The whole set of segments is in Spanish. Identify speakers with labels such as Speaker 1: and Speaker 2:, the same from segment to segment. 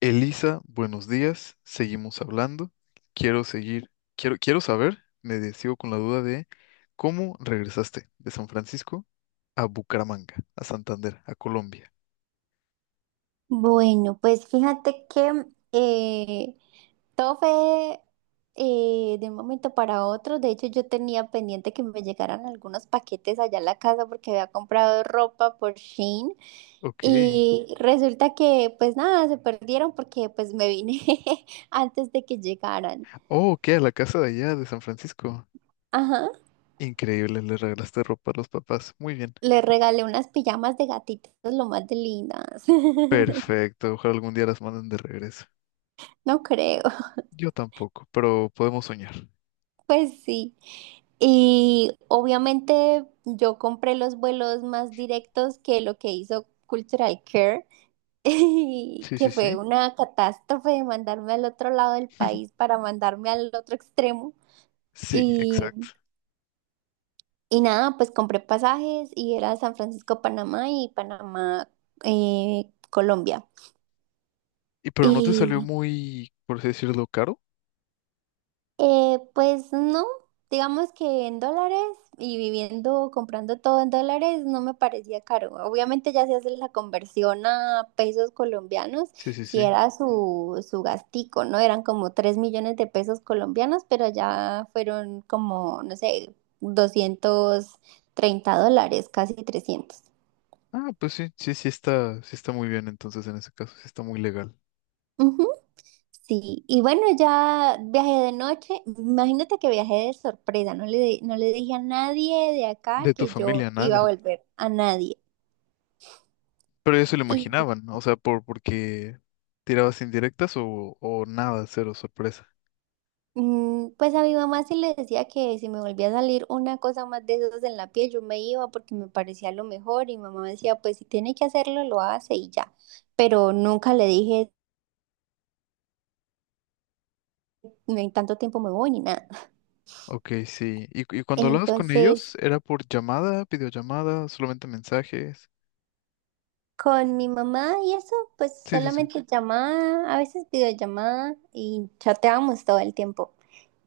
Speaker 1: Elisa, buenos días. Seguimos hablando. Quiero seguir, quiero saber, sigo con la duda de cómo regresaste de San Francisco a Bucaramanga, a Santander, a Colombia.
Speaker 2: Bueno, pues fíjate que eh, todo fue de un momento para otro. De hecho, yo tenía pendiente que me llegaran algunos paquetes allá a la casa porque había comprado ropa por Shein
Speaker 1: Ok.
Speaker 2: y Ujú. Resulta que pues nada, se perdieron porque pues me vine antes de que llegaran.
Speaker 1: Oh, ok, a la casa de allá de San Francisco.
Speaker 2: Ajá,
Speaker 1: Increíble, le regalaste ropa a los papás. Muy bien.
Speaker 2: le regalé unas pijamas de gatitos lo más de lindas.
Speaker 1: Perfecto. Ojalá algún día las manden de regreso.
Speaker 2: No creo.
Speaker 1: Yo tampoco, pero podemos soñar.
Speaker 2: Pues sí. Y obviamente yo compré los vuelos más directos que lo que hizo Cultural Care, y
Speaker 1: Sí, sí,
Speaker 2: que fue
Speaker 1: sí.
Speaker 2: una catástrofe de mandarme al otro lado del país para mandarme al otro extremo.
Speaker 1: Sí,
Speaker 2: Y,
Speaker 1: exacto.
Speaker 2: y nada, pues compré pasajes y era San Francisco, Panamá y Panamá, Colombia.
Speaker 1: Y pero no te salió
Speaker 2: Y
Speaker 1: muy, por así decirlo, caro.
Speaker 2: Pues no, digamos que en dólares y viviendo, comprando todo en dólares, no me parecía caro. Obviamente ya se hace la conversión a pesos colombianos,
Speaker 1: Sí, sí,
Speaker 2: si
Speaker 1: sí.
Speaker 2: era su gastico, ¿no? Eran como 3 millones de pesos colombianos, pero ya fueron como, no sé, $230, casi 300.
Speaker 1: Ah, pues sí, sí, sí está muy bien entonces en ese caso, sí está muy legal.
Speaker 2: Ujú. Sí, y bueno, ya viajé de noche. Imagínate que viajé de sorpresa, no le dije a nadie de acá
Speaker 1: De tu
Speaker 2: que yo
Speaker 1: familia,
Speaker 2: iba a
Speaker 1: nada.
Speaker 2: volver, a nadie.
Speaker 1: Pero eso lo
Speaker 2: Y
Speaker 1: imaginaban, ¿no? O sea, porque tirabas indirectas o nada, cero sorpresa.
Speaker 2: pues a mi mamá sí le decía que si me volvía a salir una cosa más de esas en la piel, yo me iba porque me parecía lo mejor. Y mi mamá decía, pues si tiene que hacerlo, lo hace y ya. Pero nunca le dije, "No, en tanto tiempo me voy ni nada".
Speaker 1: Ok, sí. ¿Y cuando hablabas con ellos,
Speaker 2: Entonces,
Speaker 1: ¿era por llamada, videollamada, solamente mensajes?
Speaker 2: con mi mamá y eso, pues
Speaker 1: Sí, sí, sí.
Speaker 2: solamente llamada, a veces videollamada y chateábamos todo el tiempo.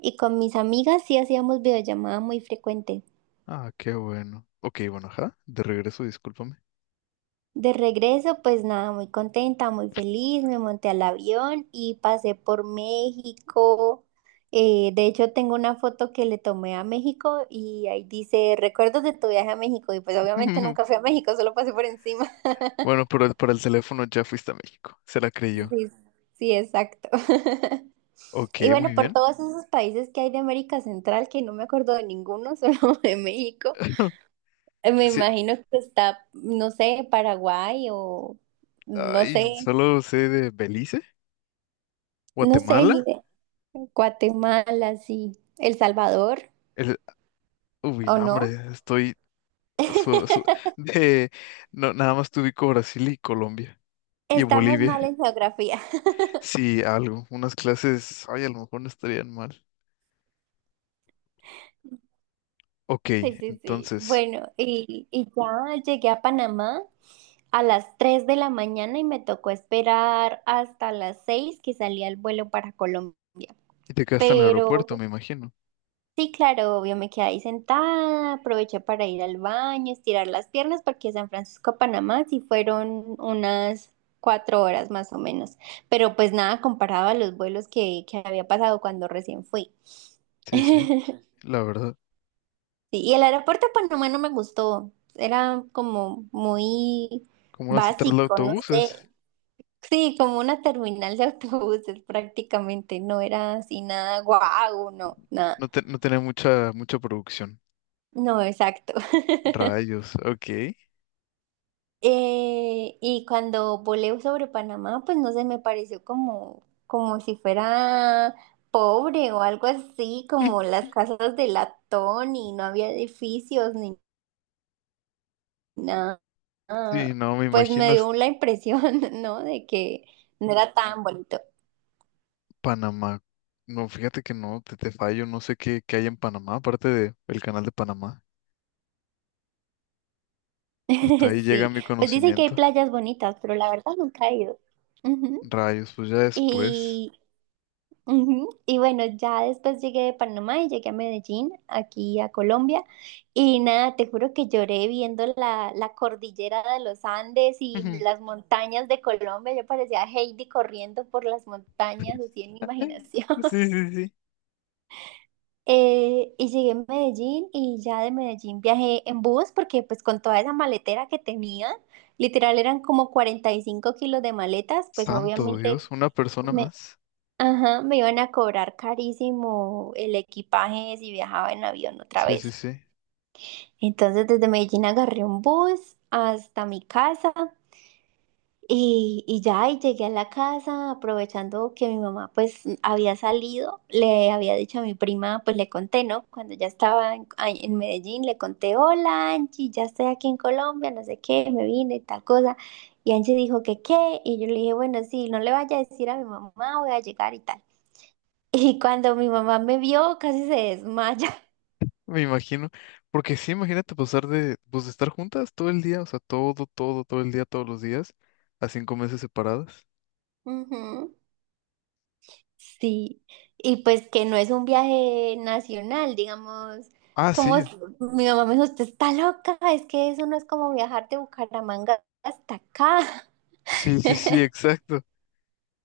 Speaker 2: Y con mis amigas sí hacíamos videollamada muy frecuente.
Speaker 1: Ah, qué bueno. Ok, bueno, ajá, de regreso, discúlpame.
Speaker 2: De regreso, pues nada, muy contenta, muy feliz, me monté al avión y pasé por México. De hecho, tengo una foto que le tomé a México y ahí dice, recuerdos de tu viaje a México. Y pues obviamente nunca fui a México, solo pasé por encima.
Speaker 1: Bueno, pero para el teléfono ya fuiste a México, se la creyó.
Speaker 2: Sí, sí, exacto.
Speaker 1: Ok,
Speaker 2: Y
Speaker 1: muy
Speaker 2: bueno, por
Speaker 1: bien.
Speaker 2: todos esos países que hay de América Central, que no me acuerdo de ninguno, solo de México, me
Speaker 1: Sí,
Speaker 2: imagino que está, no sé, Paraguay o no
Speaker 1: ay,
Speaker 2: sé,
Speaker 1: solo sé de Belice,
Speaker 2: no sé,
Speaker 1: Guatemala.
Speaker 2: ni idea. Guatemala, sí, El Salvador,
Speaker 1: El, uy,
Speaker 2: ¿o
Speaker 1: no,
Speaker 2: no?
Speaker 1: hombre, estoy su- su- de, no, nada más te ubico Brasil y Colombia y
Speaker 2: Estamos
Speaker 1: Bolivia.
Speaker 2: mal en geografía.
Speaker 1: Sí, algo, unas clases, ay, a lo mejor no estarían mal. Ok,
Speaker 2: Sí, sí, sí.
Speaker 1: entonces,
Speaker 2: Bueno, y ya llegué a Panamá a las 3 de la mañana y me tocó esperar hasta las 6 que salía el vuelo para Colombia.
Speaker 1: y te quedaste en el
Speaker 2: Pero
Speaker 1: aeropuerto, me imagino.
Speaker 2: sí, claro, obvio, me quedé ahí sentada, aproveché para ir al baño, estirar las piernas, porque San Francisco a Panamá sí fueron unas 4 horas más o menos. Pero pues nada comparado a los vuelos que había pasado cuando recién fui.
Speaker 1: Sí, sí, la verdad.
Speaker 2: Sí, y el aeropuerto de Panamá no me gustó. Era como muy
Speaker 1: Como una central de
Speaker 2: básico, no sé.
Speaker 1: autobuses,
Speaker 2: Sí, como una terminal de autobuses prácticamente. No era así nada guau, no, nada.
Speaker 1: no, no tenía mucha, mucha producción.
Speaker 2: No, exacto.
Speaker 1: Rayos, ok.
Speaker 2: Y cuando volé sobre Panamá, pues no sé, me pareció como, como si fuera pobre o algo así, como las casas de latón y no había edificios ni nada.
Speaker 1: Sí,
Speaker 2: Ah,
Speaker 1: no, me
Speaker 2: pues me
Speaker 1: imagino es
Speaker 2: dio la impresión, ¿no? De que no era tan bonito.
Speaker 1: Panamá. No, fíjate que no, te fallo, no sé qué, qué hay en Panamá, aparte del canal de Panamá. Hasta ahí llega
Speaker 2: Sí,
Speaker 1: mi
Speaker 2: pues dicen que hay
Speaker 1: conocimiento.
Speaker 2: playas bonitas, pero la verdad nunca he ido. Ujú.
Speaker 1: Rayos, pues ya después.
Speaker 2: Y, ujú. Y bueno, ya después llegué de Panamá y llegué a Medellín, aquí a Colombia. Y nada, te juro que lloré viendo la, la cordillera de los Andes y las montañas de Colombia. Yo parecía Heidi corriendo por las montañas, así en mi imaginación.
Speaker 1: Sí, sí, sí.
Speaker 2: Y llegué a Medellín y ya de Medellín viajé en bus porque pues con toda esa maletera que tenía, literal eran como 45 kilos de maletas, pues
Speaker 1: Santo
Speaker 2: obviamente
Speaker 1: Dios, una persona
Speaker 2: me,
Speaker 1: más.
Speaker 2: ajá, me iban a cobrar carísimo el equipaje si viajaba en avión otra
Speaker 1: Sí, sí,
Speaker 2: vez.
Speaker 1: sí.
Speaker 2: Entonces desde Medellín agarré un bus hasta mi casa y ya, y llegué a la casa aprovechando que mi mamá pues había salido, le había dicho a mi prima, pues le conté, ¿no? Cuando ya estaba ahí en Medellín, le conté, hola Angie, ya estoy aquí en Colombia, no sé qué, me vine, tal cosa. Y Angie dijo que qué, y yo le dije, bueno, sí, no le vaya a decir a mi mamá, voy a llegar y tal. Y cuando mi mamá me vio, casi se desmaya.
Speaker 1: Me imagino. Porque sí, imagínate pasar de, pues, de estar juntas todo el día, o sea, todo, todo, todo el día, todos los días, a 5 meses separadas.
Speaker 2: Ujú. Sí, y pues que no es un viaje nacional, digamos,
Speaker 1: Ah,
Speaker 2: como
Speaker 1: sí,
Speaker 2: s- mi mamá me dijo, usted está loca, es que eso no es como viajar de Bucaramanga hasta acá,
Speaker 1: sí, sí, sí, exacto.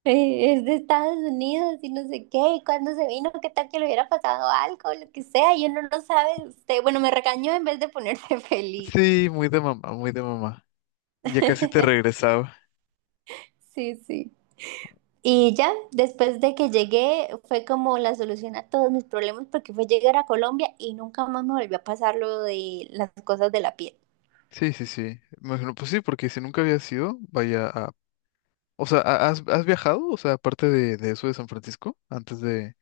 Speaker 2: es de Estados Unidos y no sé qué, y cuando se vino, qué tal que le hubiera pasado algo, lo que sea, y uno no sabe, usted, bueno, me regañó en vez de ponerse feliz.
Speaker 1: Sí, muy de mamá, muy de mamá. Y ya casi te regresaba.
Speaker 2: Sí, sí. Y ya, después de que llegué, fue como la solución a todos mis problemas porque fue llegar a Colombia y nunca más me volvió a pasar lo de las cosas de la piel.
Speaker 1: Sí, sí, sí. Me imagino, pues sí, porque si nunca había sido, vaya, a... O sea, ¿has viajado? O sea, aparte de eso de San Francisco, antes de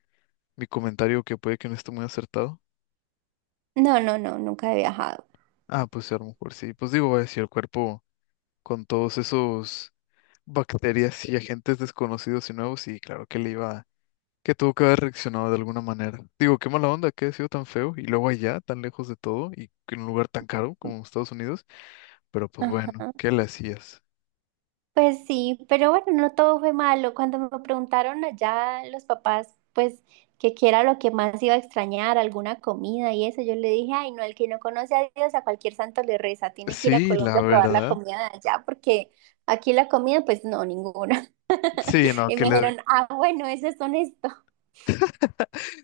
Speaker 1: mi comentario que puede que no esté muy acertado.
Speaker 2: No, no, no, nunca he viajado.
Speaker 1: Ah, pues sí, a lo mejor sí. Pues digo, vaya, si el cuerpo con todos esos bacterias y agentes desconocidos y nuevos, y claro que le iba, que tuvo que haber reaccionado de alguna manera. Digo, qué mala onda que ha sido tan feo y luego allá, tan lejos de todo y en un lugar tan caro como Estados Unidos, pero pues bueno, ¿qué
Speaker 2: Ajá.
Speaker 1: le hacías?
Speaker 2: Pues sí, pero bueno, no todo fue malo. Cuando me preguntaron allá los papás, pues que qué era lo que más iba a extrañar, alguna comida y eso, yo le dije, ay, no, el que no conoce a Dios, a cualquier santo le reza, tiene que ir a
Speaker 1: Sí, la
Speaker 2: Colombia a probar la
Speaker 1: verdad.
Speaker 2: comida de allá, porque aquí la comida, pues no, ninguna.
Speaker 1: Sí, no,
Speaker 2: Y
Speaker 1: que
Speaker 2: me
Speaker 1: le...
Speaker 2: dijeron, ah, bueno, eso es honesto.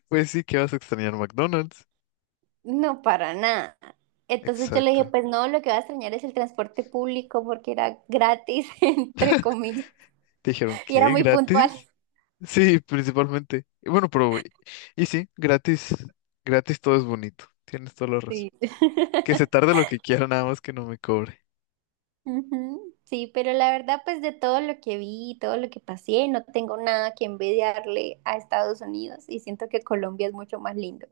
Speaker 1: Pues sí, que vas a extrañar McDonald's.
Speaker 2: No, para nada. Entonces yo le dije,
Speaker 1: Exacto.
Speaker 2: pues no, lo que va a extrañar es el transporte público porque era gratis, entre comillas,
Speaker 1: Te dijeron,
Speaker 2: y era
Speaker 1: ¿qué?
Speaker 2: muy puntual.
Speaker 1: ¿Gratis? Sí, principalmente. Y bueno, pero, y sí, gratis, gratis todo es bonito. Tienes toda la razón.
Speaker 2: Sí.
Speaker 1: Que se tarde lo que quiera, nada más que no me cobre.
Speaker 2: Ujú, sí, pero la verdad, pues de todo lo que vi, todo lo que pasé, no tengo nada que envidiarle a Estados Unidos y siento que Colombia es mucho más lindo.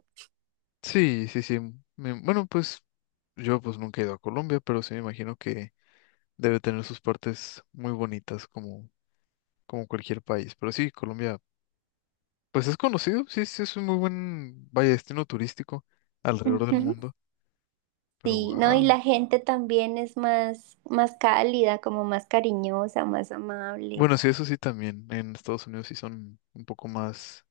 Speaker 1: Sí, sí, sí. Bueno, pues yo pues nunca he ido a Colombia, pero sí me imagino que debe tener sus partes muy bonitas como, como cualquier país. Pero sí, Colombia, pues es conocido, sí, sí, es un muy buen, vaya, destino turístico alrededor del
Speaker 2: Ujú,
Speaker 1: mundo. Pero
Speaker 2: sí, no, y
Speaker 1: wow.
Speaker 2: la gente también es más, más cálida, como más cariñosa, más amable.
Speaker 1: Bueno, sí, eso sí también. En Estados Unidos sí son un poco más...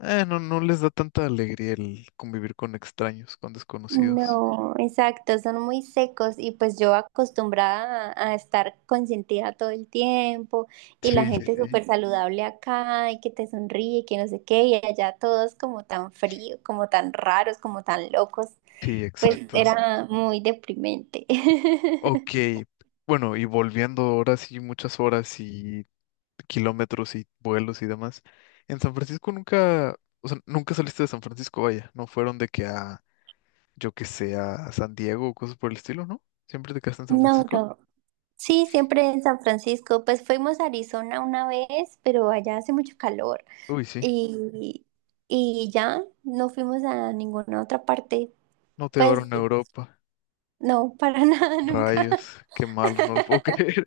Speaker 1: No, no les da tanta alegría el convivir con extraños, con desconocidos.
Speaker 2: No, exacto, son muy secos y pues yo acostumbrada a estar consentida todo el tiempo y la
Speaker 1: Sí, sí,
Speaker 2: gente súper
Speaker 1: sí.
Speaker 2: saludable acá y que te sonríe, que no sé qué, y allá todos como tan fríos, como tan raros, como tan locos,
Speaker 1: Sí,
Speaker 2: pues
Speaker 1: exacto.
Speaker 2: era muy deprimente.
Speaker 1: Ok, bueno, y volviendo ahora sí muchas horas y kilómetros y vuelos y demás. En San Francisco nunca, o sea, nunca saliste de San Francisco, vaya. No fueron de que a, yo que sé, a San Diego o cosas por el estilo, ¿no? Siempre te quedaste en San
Speaker 2: No,
Speaker 1: Francisco.
Speaker 2: no. Sí, siempre en San Francisco. Pues fuimos a Arizona una vez, pero allá hace mucho calor.
Speaker 1: Uy, sí.
Speaker 2: Y, y ya no fuimos a ninguna otra parte.
Speaker 1: No te
Speaker 2: Pues
Speaker 1: llevaron a Europa.
Speaker 2: no, para nada, nunca
Speaker 1: Rayos, qué malos, no lo puedo creer.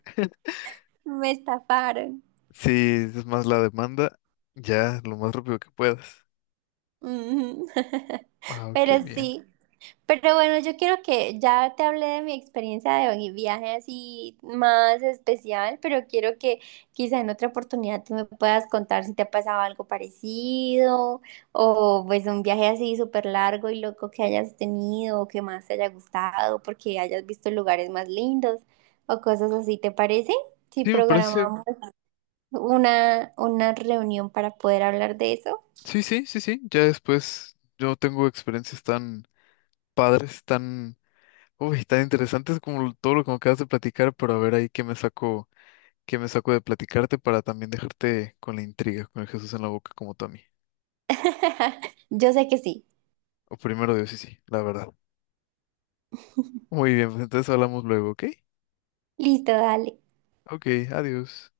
Speaker 2: me estafaron.
Speaker 1: Sí, es más la demanda, ya lo más rápido que puedas.
Speaker 2: Ujú.
Speaker 1: Ah,
Speaker 2: Pero
Speaker 1: qué bien.
Speaker 2: sí, pero bueno, yo quiero que ya te hablé de mi experiencia de mi viaje así más especial, pero quiero que quizá en otra oportunidad tú me puedas contar si te ha pasado algo parecido o pues un viaje así súper largo y loco que hayas tenido o que más te haya gustado porque hayas visto lugares más lindos o cosas así, ¿te parece? Si
Speaker 1: Sí, me parece.
Speaker 2: programamos una reunión para poder hablar de eso?
Speaker 1: Sí, sí, sí, sí. Ya después yo tengo experiencias tan padres, tan, uy, tan interesantes como todo lo que me acabas de platicar, pero a ver ahí qué me saco de platicarte para también dejarte con la intriga, con el Jesús en la boca como tú a mí.
Speaker 2: Yo sé que sí.
Speaker 1: O primero Dios, sí, sí, la verdad. Muy bien, pues entonces hablamos luego, ¿ok?
Speaker 2: Listo, dale.
Speaker 1: Ok, adiós.